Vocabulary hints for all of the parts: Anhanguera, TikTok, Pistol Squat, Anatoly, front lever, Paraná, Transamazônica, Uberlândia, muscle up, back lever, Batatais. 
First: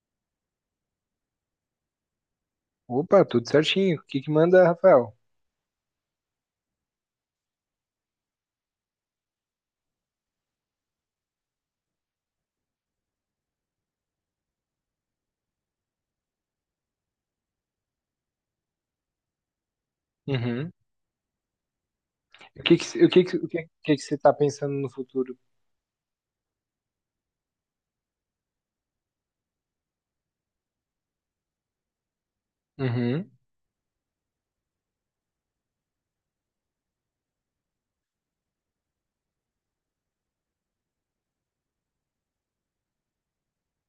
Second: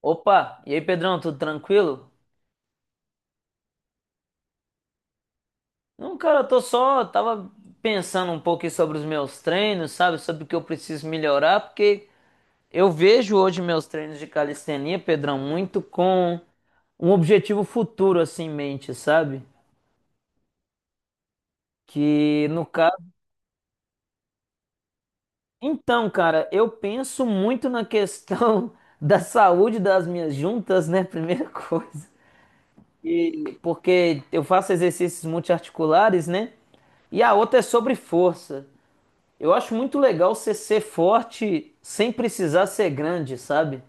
Opa, e aí Pedrão, tudo tranquilo? Opa, tudo certinho. O que que manda, Rafael? Não, cara, tava pensando um pouco aí sobre os meus treinos, sabe? Sobre o que eu preciso melhorar, porque eu vejo hoje meus treinos de calistenia, Pedrão, muito com um objetivo futuro assim em mente, sabe? Uhum. Que O no que que, caso. o que que, o que, que você tá pensando no futuro? Então, cara, eu penso muito na questão da saúde das minhas juntas, né? Primeira coisa. Uhum. E porque eu faço exercícios multiarticulares, né? E a outra é sobre força. Eu acho muito legal você ser forte sem precisar ser grande, sabe?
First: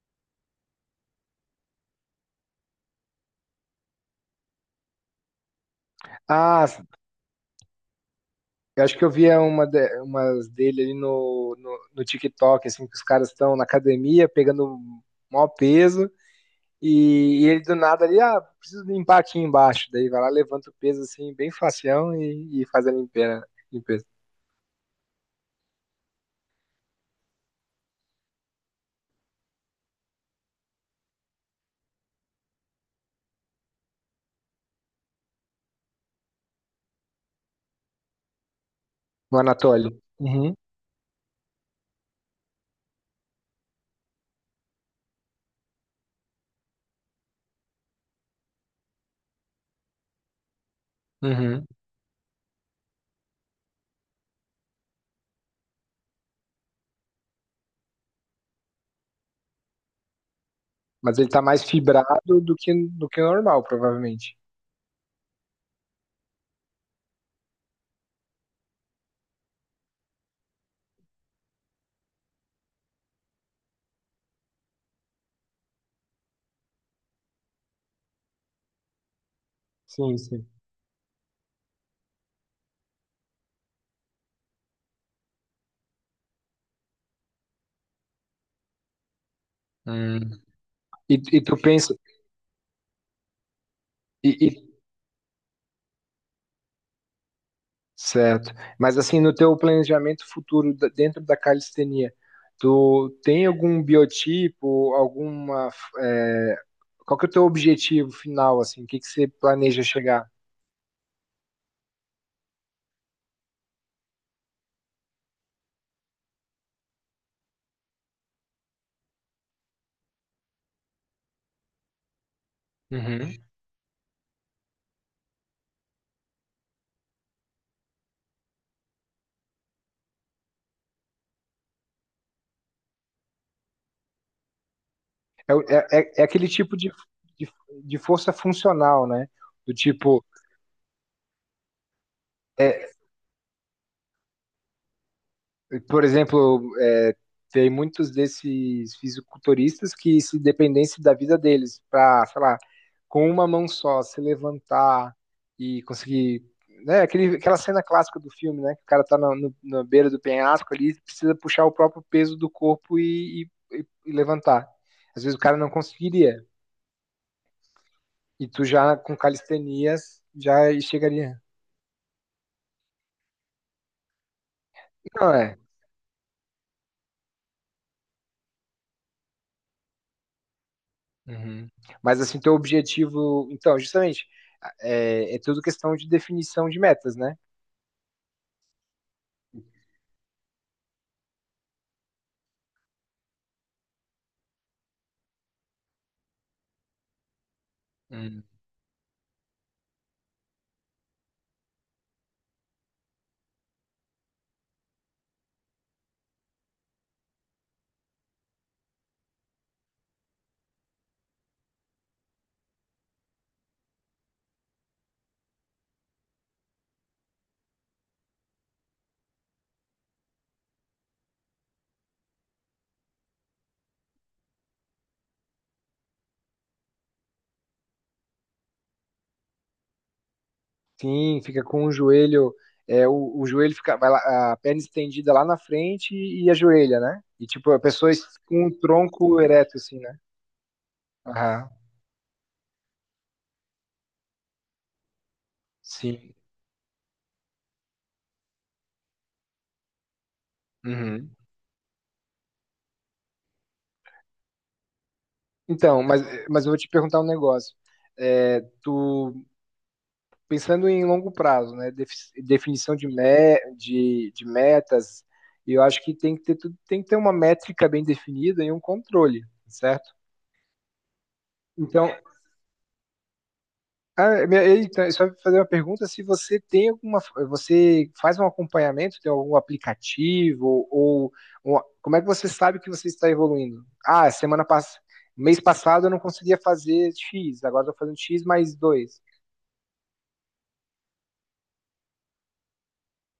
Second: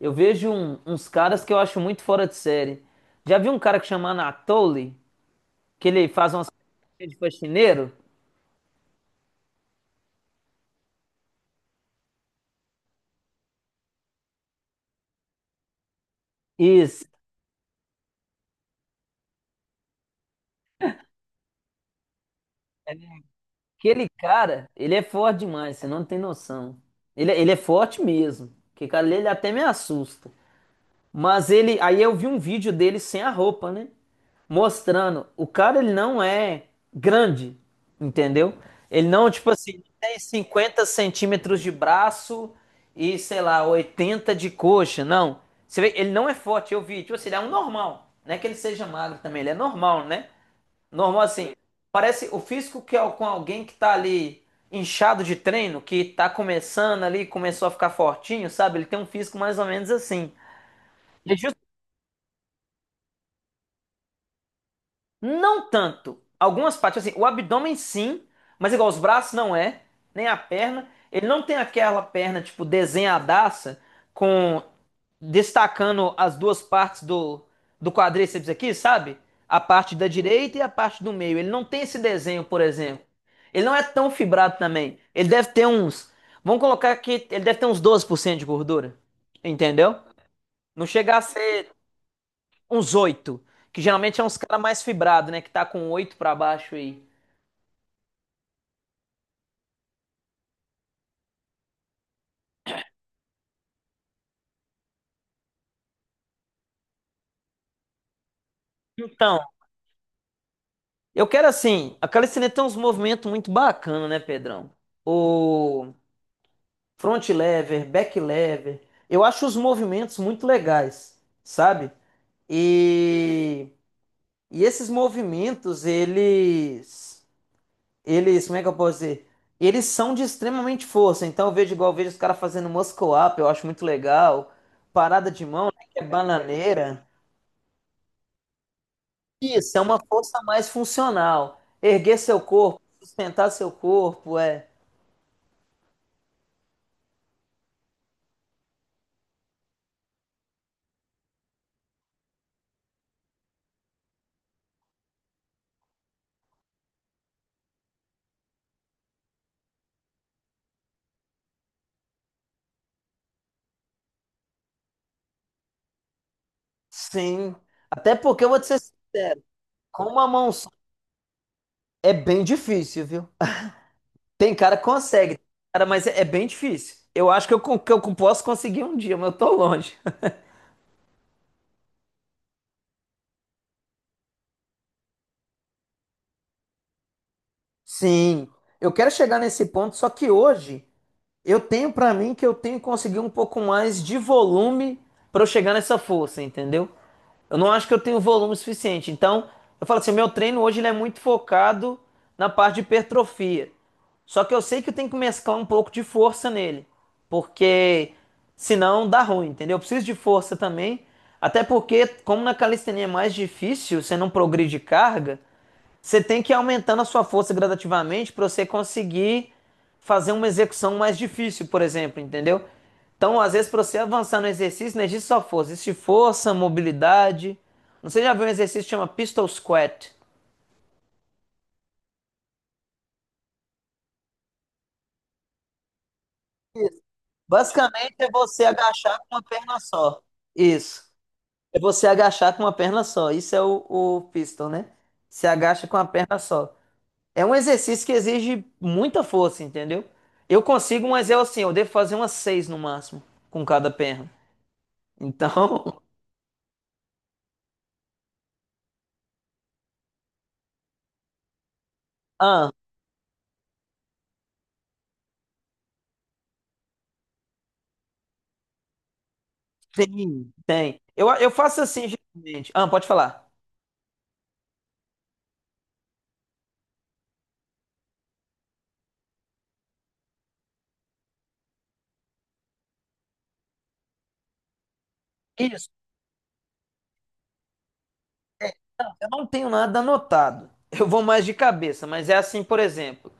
Eu vejo uns caras que eu acho muito fora de série. Já vi um cara que chama Anatoly, que ele faz umas Ah, coisas de faxineiro? eu acho que eu via umas dele ali no TikTok, assim, que os caras estão na academia pegando maior peso Isso. e ele do nada ali, ah, preciso limpar aqui embaixo. Daí vai lá, levanta o peso assim, bem facião e faz a limpeza, limpeza. Aquele cara, ele é forte demais, você não tem noção. Ele é forte mesmo. Que cara, ele até me assusta. Mas ele, aí eu vi um vídeo dele sem a roupa, né? Mostrando, o cara, ele não é grande, entendeu? Ele não, No tipo assim, Anatoly. tem Uhum. 50 centímetros de braço e, sei lá, 80 de coxa, não. Você vê, ele não é forte, eu vi, tipo assim, ele é um normal. Não é que ele seja magro também, ele é normal, né? Normal assim, Uhum. parece o físico que é com alguém que tá ali inchado de treino, que tá começando ali, começou a ficar fortinho, sabe? Ele tem um físico mais ou menos assim. Mas ele tá mais fibrado do que o normal, provavelmente. Não tanto. Algumas partes, assim, o abdômen sim, mas igual os braços não é, nem a perna. Ele não tem aquela perna, tipo, desenhadaça, com destacando as duas partes do, do quadríceps aqui, sabe? A parte da Sim, direita e a parte do meio. Ele não tem esse desenho, por exemplo. Ele não é tão fibrado também. Ele deve ter uns. Vamos colocar aqui, ele deve ter uns 12% de gordura. Entendeu? sim. Não chega a E tu ser pensa, uns oito. Que geralmente é uns caras e- mais fibrado, né? Que tá com oito pra baixo aí. Certo. Mas assim, no teu planejamento futuro dentro da calistenia, tu tem algum biotipo, alguma, é, qual que é o teu objetivo final, assim? O que que você Então, planeja chegar? eu quero assim. A calistenia tem uns movimentos muito bacana, né, Pedrão? O front lever, back lever. Eu acho os movimentos muito legais, sabe? Uhum. E, e esses movimentos, eles. Como é que eu posso dizer? Eles são de extremamente força. Então, eu vejo igual eu vejo os caras fazendo muscle up, eu acho muito legal. Parada de É, o- mão, né, é, que é é é aquele tipo bananeira. de, de força funcional, né? Do Isso, é uma tipo força mais funcional. Erguer seu corpo, é, sustentar seu corpo, é. Por exemplo, tem muitos desses fisiculturistas que se dependesse da vida deles para, sei lá, com uma mão só se levantar e conseguir, né, aquela cena clássica do filme, né, que o cara tá na, no- na beira do penhasco ali, precisa puxar o próprio peso do corpo e levantar. Às vezes o cara não conseguiria Sim. Até porque eu e vou tu te ser já com sincero, com calistenias uma mão só já chegaria. é bem difícil, viu? Tem cara que Não consegue, é. cara, mas é bem difícil. Eu acho que eu posso conseguir um dia, mas eu tô longe. Uhum. Mas assim, teu objetivo, então, justamente é tudo questão de definição de metas, né? Sim, eu quero chegar nesse ponto, só que hoje eu tenho pra mim que eu tenho que conseguir um pouco mais de volume pra eu chegar nessa força, entendeu? Eu não acho que eu tenho Hum. volume suficiente. Então, eu falo assim, meu treino hoje ele é muito focado na parte de hipertrofia. Só que eu sei que eu tenho que mesclar um pouco de força nele, porque senão dá ruim, entendeu? Eu preciso de força também, até porque como na calistenia é mais difícil, você não progride carga, você tem que ir aumentando a sua força gradativamente para você conseguir fazer uma execução mais difícil, por exemplo, entendeu? Então, às vezes, para você avançar no exercício, não existe só força, existe força, mobilidade. Não sei se já viu um exercício que chama Pistol Squat. Sim, fica com o joelho, o joelho fica, vai lá, a perna estendida lá na frente e, a joelha, Isso. né? E tipo, Basicamente é você com o agachar com tronco uma ereto, perna assim, né? só. Isso. Aham, É você agachar com uma perna só. Isso é o pistol, né? Você agacha com a sim. perna só. É um exercício que exige muita força, entendeu? Eu consigo, mas Uhum. eu assim, eu devo fazer umas seis no máximo com cada perna. Então, Então, mas, mas eu vou te perguntar um negócio. É, tu, pensando em longo prazo, né? Ah, Definição de metas, eu acho que tem que ter, tem que ter uma métrica bem definida e um controle, certo? tem, tem. Eu faço assim Então, geralmente. Ah, pode falar. Só fazer uma pergunta, se você tem alguma, você faz um acompanhamento, tem algum aplicativo ou, como é que você sabe que você está evoluindo? Ah, semana passada, mês Isso, passado eu não conseguia fazer X, agora estou fazendo X mais dois. eu não tenho nada anotado. Eu vou mais de cabeça, mas é assim, por exemplo.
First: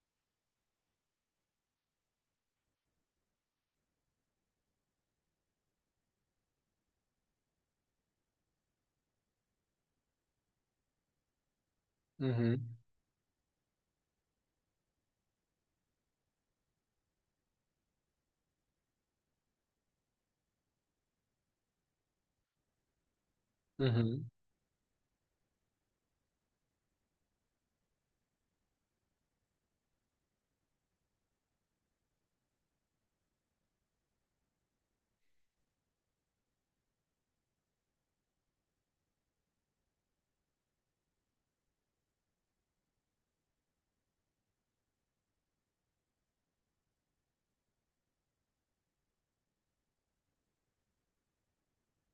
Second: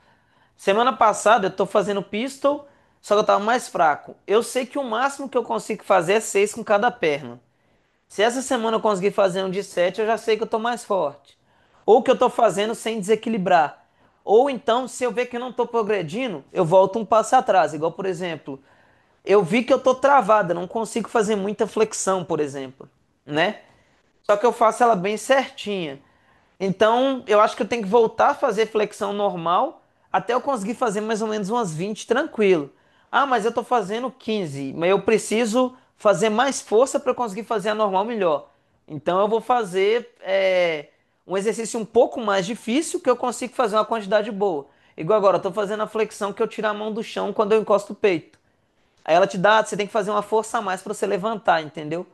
Semana passada eu tô fazendo pistol, só que eu tava mais fraco. Eu sei que o máximo que eu consigo fazer é seis com cada perna. Se essa semana eu conseguir fazer um de 7, eu já sei que eu tô mais forte. Ou que eu tô fazendo Uhum, sem desequilibrar. Ou então, se eu ver que eu não tô progredindo, eu volto um passo atrás. Igual, por exemplo, eu vi que eu tô travada, não consigo fazer muita flexão, por exemplo, né? uhum. Só que eu faço ela bem certinha. Então, eu acho que eu tenho que voltar a fazer flexão normal até eu conseguir fazer mais ou menos umas 20 tranquilo. Ah, mas eu tô fazendo 15, mas eu preciso fazer mais força para conseguir fazer a normal melhor. Então, eu vou fazer um exercício um pouco mais difícil que eu consigo fazer uma quantidade boa. Igual agora, eu tô fazendo a flexão que eu tiro a mão do chão quando eu encosto o peito. Aí ela te dá, você tem que fazer uma força a mais para você levantar, entendeu?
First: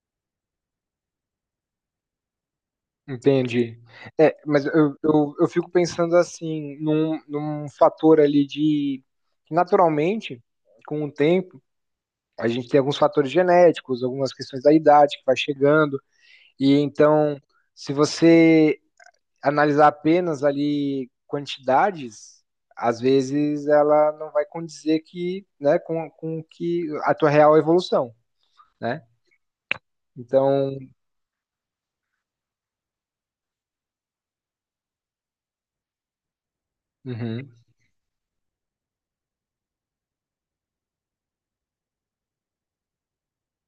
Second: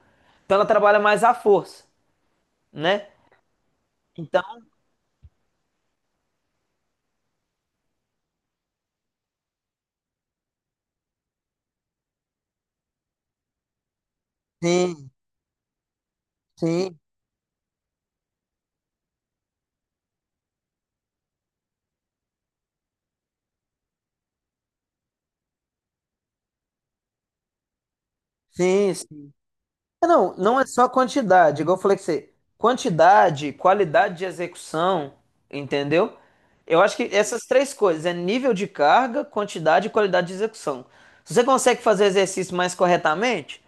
Então ela trabalha mais a força, né? Entendi. É, Então, mas eu fico pensando assim, num fator ali de, naturalmente, com o tempo, a gente tem alguns fatores genéticos, algumas questões da sim, idade que vai chegando. E sim. então, se você analisar apenas ali quantidades, às vezes ela não vai condizer que, né, com que a tua real evolução, Sim, né? sim. É, não, não é Então, só quantidade, igual eu falei que você, quantidade, qualidade de execução, entendeu? Eu acho que essas uhum, três coisas, é nível de carga, quantidade e qualidade de execução. Se você consegue fazer exercício mais corretamente,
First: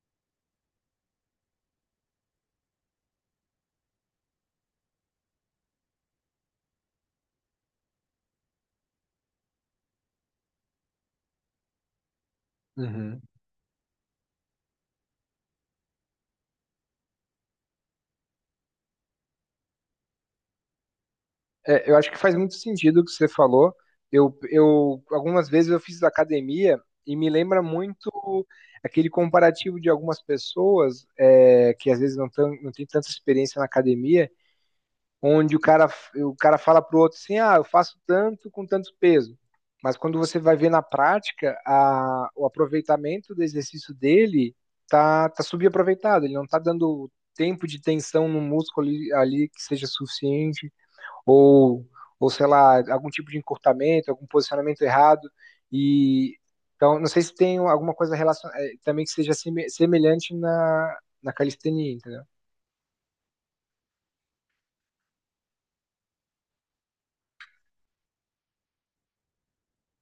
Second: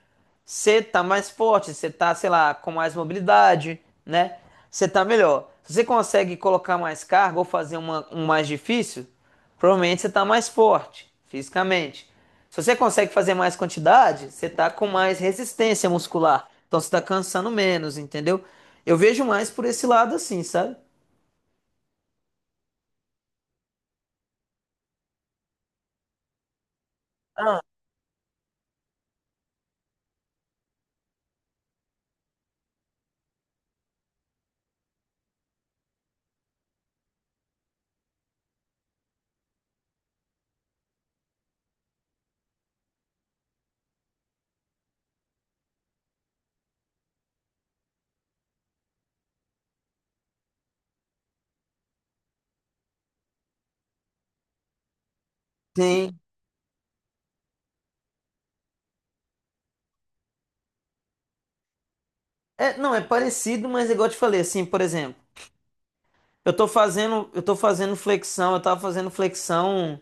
você tá mais forte, você tá, sei lá, com mais mobilidade, né? Você tá melhor. Se você consegue colocar mais carga ou fazer uma, um mais difícil, provavelmente você tá mais forte fisicamente. Se você consegue uhum. fazer mais quantidade, você tá com mais resistência muscular. Então você tá cansando menos, entendeu? Eu vejo mais por esse lado assim, sabe? É, eu acho que faz muito sentido o que você falou. Eu algumas vezes eu fiz academia e me lembra muito aquele comparativo de algumas pessoas que às vezes não tem tanta experiência na academia, onde o cara fala pro outro assim, ah, eu faço tanto com tanto peso. Mas quando você vai ver na prática, o aproveitamento do exercício dele tá subaproveitado, ele não tá dando tempo de tensão no músculo ali, ali que seja suficiente, ou, ou sei lá, algum tipo de encurtamento, algum posicionamento errado. Sim. E então, não sei se tem alguma coisa relacion... eh, também que seja semelhante na calistenia, entendeu? É, não, é parecido, mas é igual eu te falei, assim, por exemplo, eu tava fazendo flexão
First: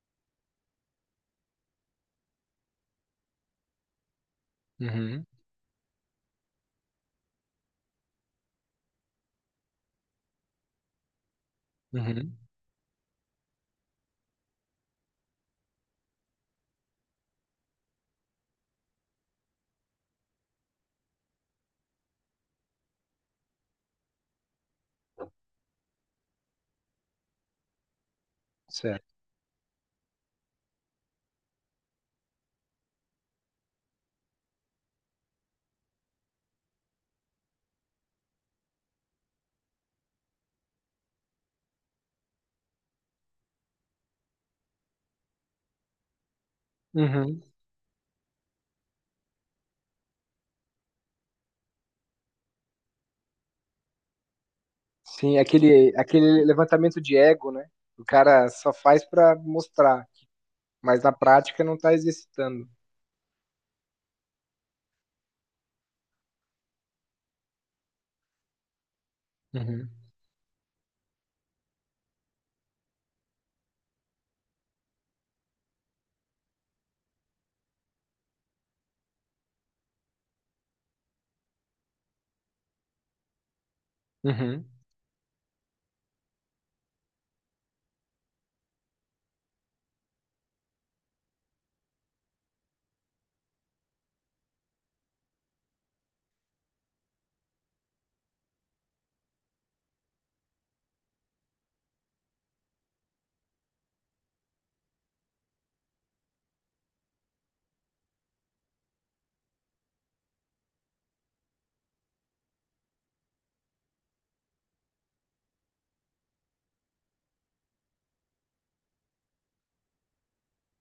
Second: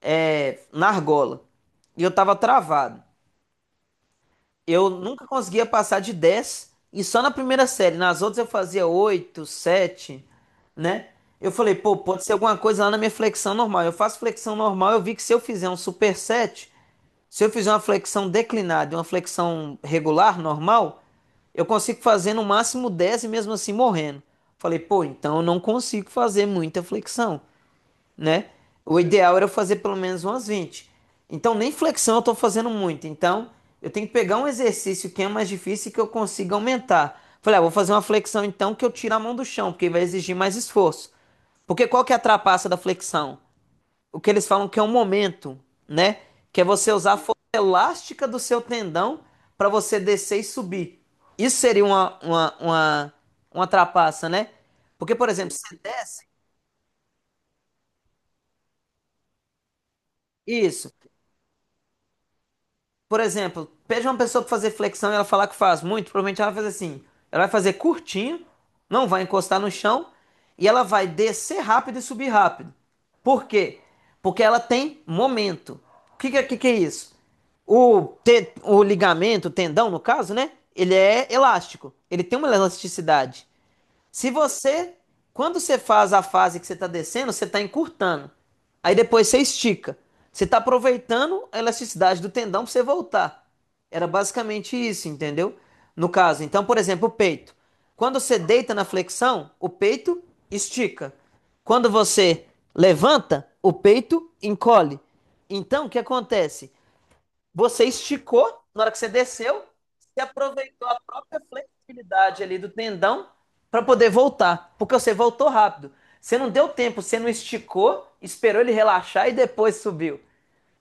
na argola. E eu tava travado. Eu Uhum, nunca conseguia passar de 10 e só na primeira série. Nas outras eu fazia 8 7, né? Eu falei, pô, pode ser uhum, alguma coisa lá na minha flexão normal. Eu faço flexão normal, eu vi que se eu fizer um superset, se eu fizer uma flexão declinada e uma flexão regular, normal, eu consigo fazer no máximo 10 e mesmo assim morrendo. Falei, pô, então eu não consigo fazer muita flexão, né? O certo. ideal era eu fazer pelo menos umas 20. Então, nem flexão eu estou fazendo muito. Então, eu tenho que pegar um exercício que é mais difícil e que eu consiga aumentar. Falei, ah, vou fazer uma flexão então que eu tiro a mão do chão, porque vai exigir mais esforço. Porque qual que é a trapaça da flexão? O que eles falam que é um momento, né? Que é você usar a força Uhum. elástica do seu tendão para você descer e subir. Isso seria uma trapaça, né? Porque, por Sim, exemplo, você desce, aquele levantamento de ego, né? O cara só faz pra mostrar, isso. mas na prática não tá exercitando. Por exemplo, pede uma pessoa para fazer flexão e ela falar que faz muito, provavelmente ela vai fazer assim. Ela vai fazer curtinho, não vai encostar no Uhum. chão e ela vai descer rápido e subir rápido. Por quê? Porque ela tem momento. O que é isso? O ligamento, o tendão, no caso, né? Ele é elástico. Ele tem uma elasticidade. Se Uhum. você, quando você faz a fase que você está descendo, você está encurtando. Aí depois você estica. Você está aproveitando a elasticidade do tendão para você voltar. Era basicamente isso, entendeu? No caso, então, por exemplo, o peito. Quando você deita na flexão, o peito estica. Quando você levanta, o peito encolhe. Então, o que acontece? Você esticou, na hora que você desceu, você aproveitou a própria flexibilidade ali do tendão para poder voltar, porque você voltou rápido. Você não deu tempo, você não esticou, esperou ele relaxar e depois subiu.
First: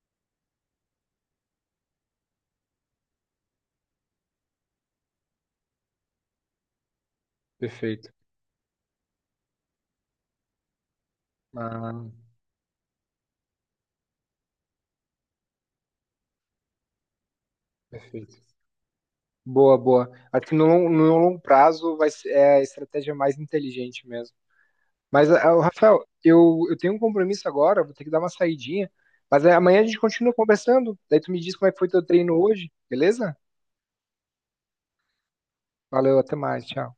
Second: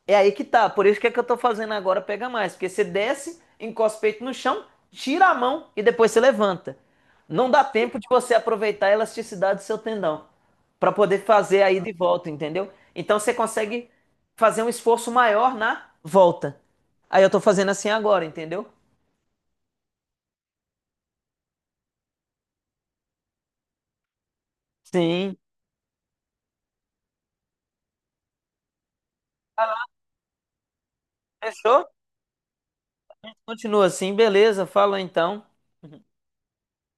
É aí que tá. Por isso que eu tô fazendo agora pega mais. Porque você desce, encosta o peito no chão, tira a mão e depois você levanta. Não dá tempo de Perfeito. você aproveitar a elasticidade do seu tendão para poder fazer aí de Ah, volta, entendeu? Então você consegue fazer um esforço maior na volta. Aí eu tô fazendo assim agora, perfeito. entendeu? Boa, boa. Acho que no longo prazo vai ser a estratégia mais inteligente mesmo. Mas, Sim. ah, o Rafael, eu tenho um compromisso agora, vou ter que dar uma saidinha. Mas é, Ah, amanhã a não, gente continua conversando. Daí tu me diz como é que fechou? foi teu treino hoje, beleza? Continua assim, beleza. Fala então. Valeu, até mais, tchau.